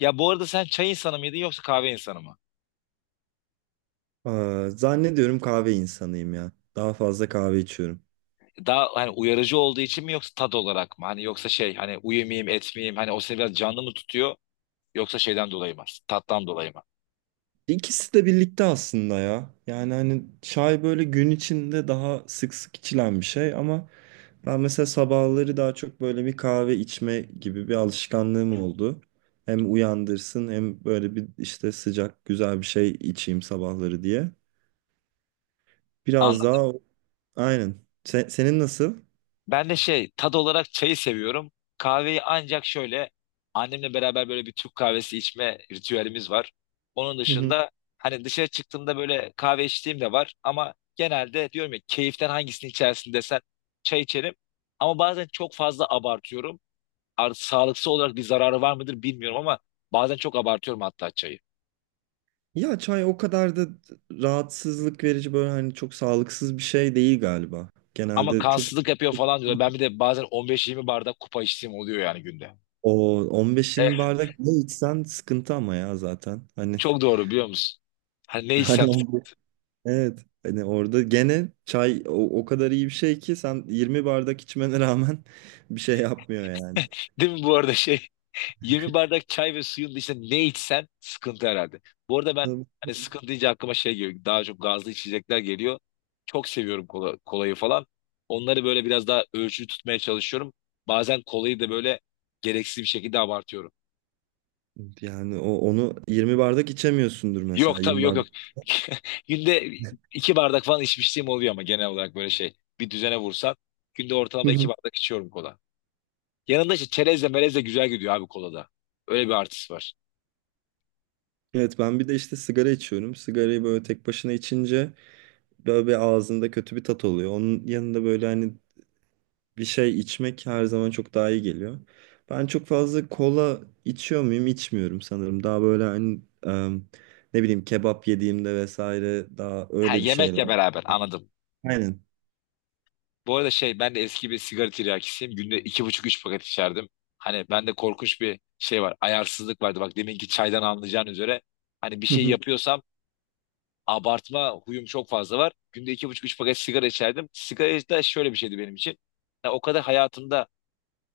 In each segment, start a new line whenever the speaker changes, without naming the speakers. Ya bu arada sen çay insanı mıydın yoksa kahve insanı mı?
Aa, zannediyorum kahve insanıyım ya. Daha fazla kahve içiyorum.
Daha hani uyarıcı olduğu için mi yoksa tat olarak mı? Hani yoksa şey hani uyumayayım etmeyeyim hani o seni biraz canlı mı tutuyor yoksa şeyden dolayı mı? Tattan dolayı mı?
İkisi de birlikte aslında ya. Yani hani çay böyle gün içinde daha sık sık içilen bir şey ama ben mesela sabahları daha çok böyle bir kahve içme gibi bir alışkanlığım oldu. Hem uyandırsın hem böyle bir işte sıcak güzel bir şey içeyim sabahları diye. Biraz
Anladım.
daha o- aynen. Senin nasıl?
Ben de şey tat olarak çayı seviyorum. Kahveyi ancak şöyle annemle beraber böyle bir Türk kahvesi içme ritüelimiz var. Onun dışında hani dışarı çıktığımda böyle kahve içtiğim de var ama genelde diyorum ya keyiften hangisini içersin desen çay içerim. Ama bazen çok fazla abartıyorum. Sağlıksal olarak bir zararı var mıdır bilmiyorum ama bazen çok abartıyorum hatta çayı.
Ya çay o kadar da rahatsızlık verici böyle hani çok sağlıksız bir şey değil galiba.
Ama
Genelde çok
kansızlık yapıyor falan diyor. Ben bir de bazen 15-20 bardak kupa içtiğim oluyor yani günde.
o 15-20
Evet,
bardak ne içsen sıkıntı ama ya zaten. Hani
çok doğru biliyor musun? Hani ne içsem.
hani o- evet, hani orada gene çay o kadar iyi bir şey ki sen 20 bardak içmene rağmen bir şey yapmıyor yani.
Değil mi bu arada şey. 20 bardak çay ve suyun dışında ne içsen sıkıntı herhalde. Bu arada ben
Tabii.
hani sıkıntı deyince aklıma şey geliyor. Daha çok gazlı içecekler geliyor. Çok seviyorum kola, kolayı falan. Onları böyle biraz daha ölçülü tutmaya çalışıyorum. Bazen kolayı da böyle gereksiz bir şekilde abartıyorum.
Yani o onu 20 bardak içemiyorsundur mesela
Yok tabii,
20
yok yok.
bardak.
Günde 2 bardak falan içmişliğim oluyor ama genel olarak böyle şey. Bir düzene vursan günde
Hı
ortalama iki
hı.
bardak içiyorum kola. Yanında işte çerezle melezle güzel gidiyor abi kolada. Öyle bir artısı var.
Evet, ben bir de işte sigara içiyorum. Sigarayı böyle tek başına içince böyle bir ağzında kötü bir tat oluyor. Onun yanında böyle hani bir şey içmek her zaman çok daha iyi geliyor. Ben çok fazla kola içiyor muyum? İçmiyorum sanırım. Daha böyle hani ne bileyim kebap yediğimde vesaire daha
Ha,
öyle bir şeyler.
yemekle beraber, anladım.
Aynen.
Bu arada şey, ben de eski bir sigara tiryakisiyim. Günde 2,5-3 paket içerdim. Hani bende korkunç bir şey var. Ayarsızlık vardı. Bak, deminki çaydan anlayacağın üzere. Hani bir
Hı
şey
hı.
yapıyorsam abartma huyum çok fazla var. Günde iki buçuk üç paket sigara içerdim. Sigara da şöyle bir şeydi benim için. Ya o kadar hayatımda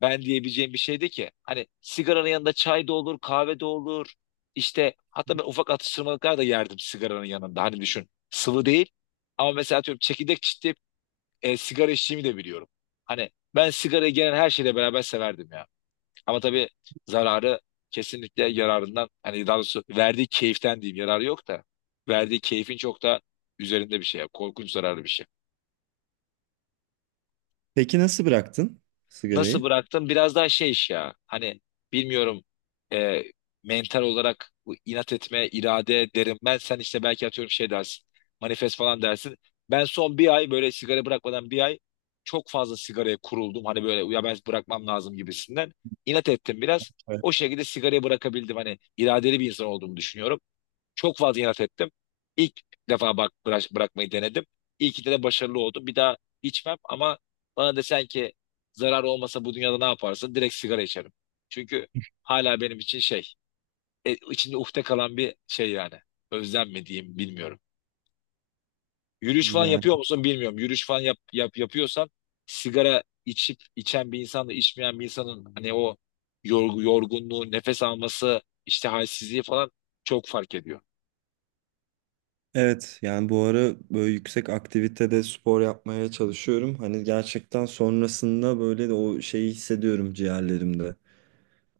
ben diyebileceğim bir şeydi ki. Hani sigaranın yanında çay da olur, kahve de olur. İşte hatta ben ufak atıştırmalıklar da yerdim sigaranın yanında. Hani düşün, sıvı değil. Ama mesela atıyorum, çekirdek çitleyip sigara içtiğimi de biliyorum. Hani ben sigarayı gelen her şeyle beraber severdim ya. Ama tabii zararı kesinlikle yararından, hani daha doğrusu verdiği keyiften diyeyim, yararı yok da verdiği keyfin çok da üzerinde bir şey. Korkunç zararlı bir şey.
Peki nasıl bıraktın
Nasıl
sigarayı?
bıraktım? Biraz daha şey iş ya. Hani bilmiyorum, e, mental olarak bu inat etme, irade derim. Ben sen işte belki atıyorum şey dersin. Manifest falan dersin. Ben son 1 ay böyle sigara bırakmadan, 1 ay çok fazla sigaraya kuruldum. Hani böyle ya, ben bırakmam lazım gibisinden. İnat ettim biraz.
Evet.
O şekilde sigarayı bırakabildim. Hani iradeli bir insan olduğumu düşünüyorum. Çok fazla inat ettim. İlk defa bak bırakmayı denedim. İlk de başarılı oldum. Bir daha içmem ama bana desen ki zarar olmasa bu dünyada ne yaparsın? Direkt sigara içerim. Çünkü hala benim için şey, içinde ufte kalan bir şey yani. Özlem mi diyeyim bilmiyorum. Yürüyüş falan
Yani
yapıyor musun bilmiyorum. Yürüyüş falan yapıyorsan sigara içip içen bir insanla içmeyen bir insanın hani o yorgunluğu, nefes alması, işte halsizliği falan çok fark ediyor.
evet, yani bu ara böyle yüksek aktivitede spor yapmaya çalışıyorum. Hani gerçekten sonrasında böyle de o şeyi hissediyorum ciğerlerimde.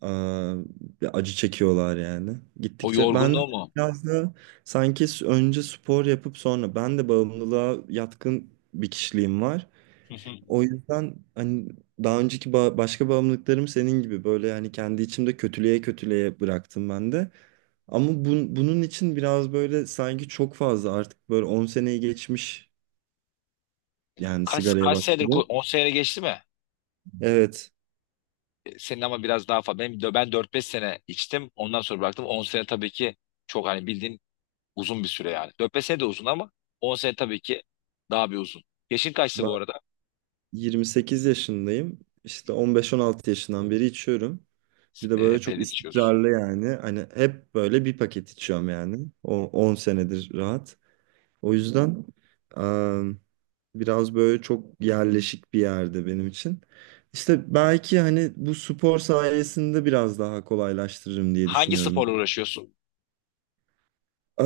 Aa, bir acı çekiyorlar yani.
O
Gittikçe ben de
yorgunluğu mu?
biraz da sanki önce spor yapıp sonra ben de bağımlılığa yatkın bir kişiliğim var. O yüzden hani daha önceki başka bağımlılıklarım senin gibi böyle yani kendi içimde kötülüğe kötülüğe bıraktım ben de. Ama bunun için biraz böyle sanki çok fazla artık böyle 10 seneyi geçmiş yani
Kaç
sigaraya
kaç Evet.
başladım.
10 sene geçti mi?
Evet,
Senin ama biraz daha fazla. Ben 4-5 sene içtim. Ondan sonra bıraktım. 10 sene tabii ki çok, hani bildiğin uzun bir süre yani. 4-5 sene de uzun ama 10 sene tabii ki daha bir uzun. Yaşın kaçtı
ben
bu arada?
28 yaşındayım. İşte 15-16 yaşından beri içiyorum. Bir de böyle çok
Epeydir içiyorsun.
istikrarlı yani. Hani hep böyle bir paket içiyorum yani. O 10 senedir rahat. O yüzden em, biraz böyle çok yerleşik bir yerde benim için. İşte belki hani bu spor sayesinde biraz daha kolaylaştırırım diye
Hangi
düşünüyorum.
sporla uğraşıyorsun?
Ee,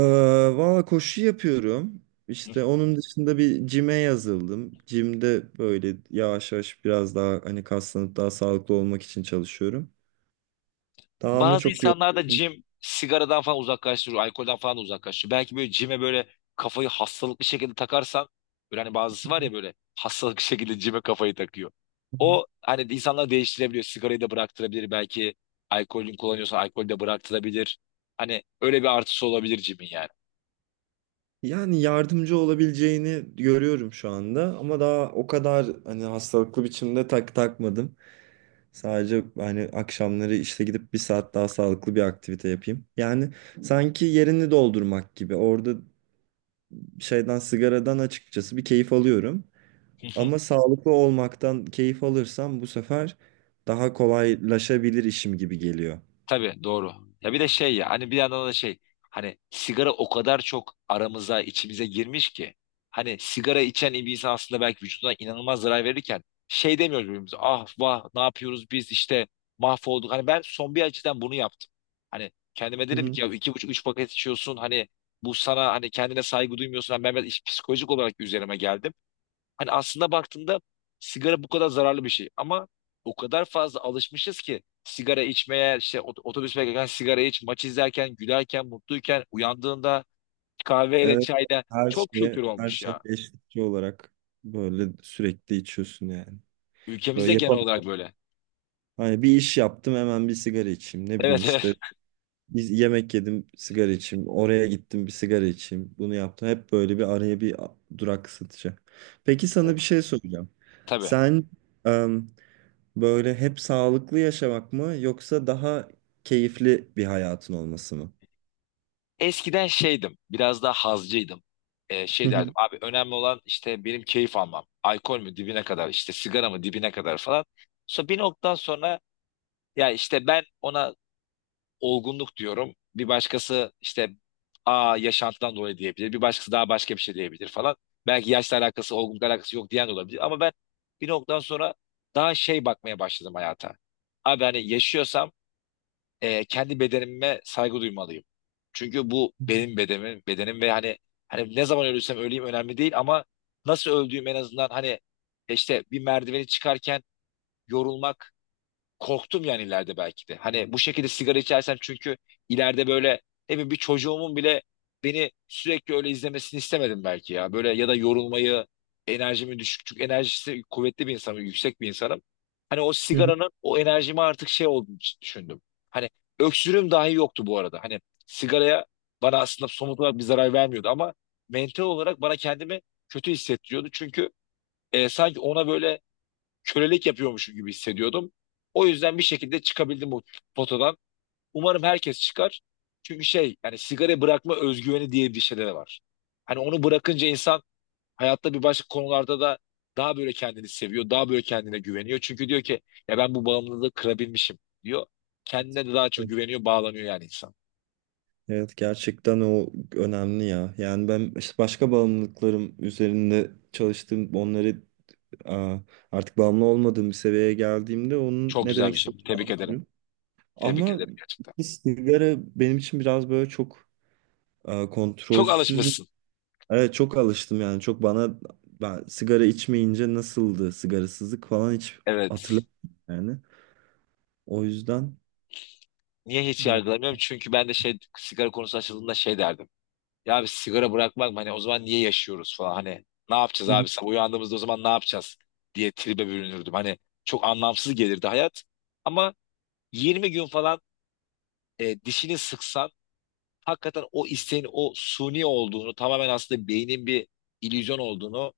Valla koşu yapıyorum. İşte onun dışında bir cime yazıldım. Cimde böyle yavaş yavaş biraz daha hani kaslanıp daha sağlıklı olmak için çalışıyorum. Daha ama
Bazı
çok yol.
insanlar da cim sigaradan falan uzaklaştırıyor, alkolden falan da uzaklaştırıyor. Belki böyle cime böyle kafayı hastalıklı şekilde takarsan, böyle hani bazısı var ya, böyle hastalıklı şekilde cime kafayı takıyor. O hani insanlar değiştirebiliyor. Sigarayı da bıraktırabilir. Belki alkolün kullanıyorsa alkolü de bıraktırabilir. Hani öyle bir artısı olabilir cimin yani.
Yani yardımcı olabileceğini görüyorum şu anda ama daha o kadar hani hastalıklı biçimde takmadım. Sadece hani akşamları işte gidip bir saat daha sağlıklı bir aktivite yapayım. Yani sanki yerini doldurmak gibi. Orada şeyden sigaradan açıkçası bir keyif alıyorum. Ama sağlıklı olmaktan keyif alırsam bu sefer daha kolaylaşabilir işim gibi geliyor.
Tabii, doğru. Ya bir de şey ya, hani bir yandan da şey, hani sigara o kadar çok aramıza, içimize girmiş ki hani sigara içen bir insan aslında belki vücuduna inanılmaz zarar verirken şey demiyoruz birbirimize, ah vah ne yapıyoruz biz işte mahvolduk. Hani ben son bir açıdan bunu yaptım. Hani kendime
Hı
dedim
hı.
ki ya 2,5-3 paket içiyorsun, hani bu sana, hani kendine saygı duymuyorsun. Hani ben biraz psikolojik olarak üzerime geldim. Hani aslında baktığında sigara bu kadar zararlı bir şey ama o kadar fazla alışmışız ki sigara içmeye, işte otobüs beklerken sigara iç, maç izlerken, gülerken, mutluyken, uyandığında kahveyle,
Evet,
çayla
her
çok
şey
kültür
her
olmuş
şey
ya.
eşlikçi olarak böyle sürekli içiyorsun yani. Böyle
Ülkemizde genel
yapamam.
olarak böyle.
Hani bir iş yaptım hemen bir sigara içeyim. Ne bileyim
Evet,
işte
evet.
biz yemek yedim sigara içeyim. Oraya gittim bir sigara içeyim. Bunu yaptım. Hep böyle bir araya durak satacak. Peki
Evet.
sana bir şey soracağım.
Tabii.
Sen em, böyle hep sağlıklı yaşamak mı yoksa daha keyifli bir hayatın olması mı?
Eskiden şeydim, biraz daha hazcıydım.
Hı
Şey
hı.
derdim, abi önemli olan işte benim keyif almam. Alkol mü dibine kadar, işte sigara mı dibine kadar falan. Sonra bir noktadan sonra, ya işte ben ona olgunluk diyorum. Bir başkası işte a yaşantıdan dolayı diyebilir. Bir başkası daha başka bir şey diyebilir falan. Belki yaşla alakası, olgunlukla alakası yok diyen de olabilir. Ama ben bir noktadan sonra daha şey bakmaya başladım hayata. Abi hani yaşıyorsam kendi bedenime saygı duymalıyım. Çünkü bu benim bedenim ve hani, hani ne zaman ölürsem öleyim önemli değil ama nasıl öldüğüm en azından hani, işte bir merdiveni çıkarken yorulmak korktum yani ileride belki de. Hani bu şekilde sigara içersem çünkü ileride böyle ne bileyim bir çocuğumun bile beni sürekli öyle izlemesini istemedim belki ya. Böyle ya da yorulmayı, enerjimi düşük. Çünkü enerjisi kuvvetli bir insanım, yüksek bir insanım. Hani o
Hı hı.
sigaranın o enerjime artık şey olduğunu düşündüm. Hani öksürüğüm dahi yoktu bu arada. Hani sigaraya, bana aslında somut olarak bir zarar vermiyordu ama mental olarak bana kendimi kötü hissettiriyordu. Çünkü sanki ona böyle kölelik yapıyormuşum gibi hissediyordum. O yüzden bir şekilde çıkabildim bu potadan. Umarım herkes çıkar. Çünkü şey yani sigara bırakma özgüveni diye bir şeyler var. Hani onu bırakınca insan hayatta bir başka konularda da daha böyle kendini seviyor, daha böyle kendine güveniyor. Çünkü diyor ki ya, ben bu bağımlılığı kırabilmişim diyor. Kendine de daha çok
Evet,
güveniyor, bağlanıyor yani insan.
evet, gerçekten o önemli ya. Yani ben işte başka bağımlılıklarım üzerinde çalıştım. Onları Aa, artık bağımlı olmadığım bir seviyeye geldiğimde onun
Çok
ne
güzel
demek
bir şey.
istediğini
Tebrik ederim.
anlıyorum.
Tebrik
Ama
ederim gerçekten.
sigara benim için biraz böyle çok
Çok
kontrolsüz.
alışmışsın.
Evet, çok alıştım yani çok bana ben sigara içmeyince nasıldı sigarasızlık falan hiç
Evet.
hatırlamıyorum yani. O yüzden
Niye hiç
biraz
yargılamıyorum? Çünkü ben de şey sigara konusu açıldığında şey derdim. Ya abi sigara bırakmak mı? Hani o zaman niye yaşıyoruz falan, hani ne yapacağız
Hı hı.
abi sabah uyandığımızda, o zaman ne yapacağız diye tribe bürünürdüm. Hani çok anlamsız gelirdi hayat ama 20 gün falan, dişini sıksan hakikaten o isteğin o suni olduğunu, tamamen aslında beynin bir illüzyon olduğunu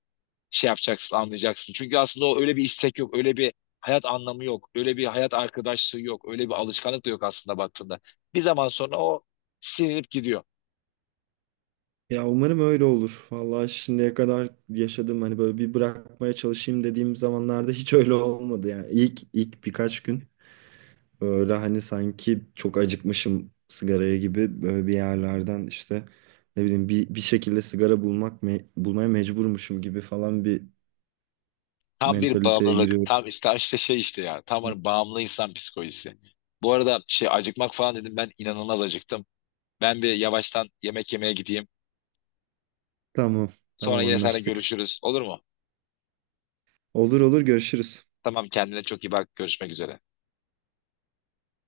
şey yapacaksın, anlayacaksın. Çünkü aslında o, öyle bir istek yok, öyle bir hayat anlamı yok, öyle bir hayat arkadaşlığı yok, öyle bir alışkanlık da yok aslında baktığında. Bir zaman sonra o silinip gidiyor.
Ya umarım öyle olur. Vallahi şimdiye kadar yaşadığım hani böyle bir bırakmaya çalışayım dediğim zamanlarda hiç öyle olmadı yani. İlk birkaç gün böyle hani sanki çok acıkmışım sigaraya gibi böyle bir yerlerden işte ne bileyim bir şekilde sigara bulmaya mecburmuşum gibi falan bir
Tam bir
mentaliteye
bağımlılık.
giriyorum.
Tam işte, işte şey, işte ya. Tam hani bağımlı insan psikolojisi. Bu arada şey, acıkmak falan dedim. Ben inanılmaz acıktım. Ben bir yavaştan yemek yemeye gideyim.
Tamam,
Sonra
tamam
yine seninle
anlaştık.
görüşürüz. Olur mu?
Olur olur görüşürüz.
Tamam, kendine çok iyi bak. Görüşmek üzere.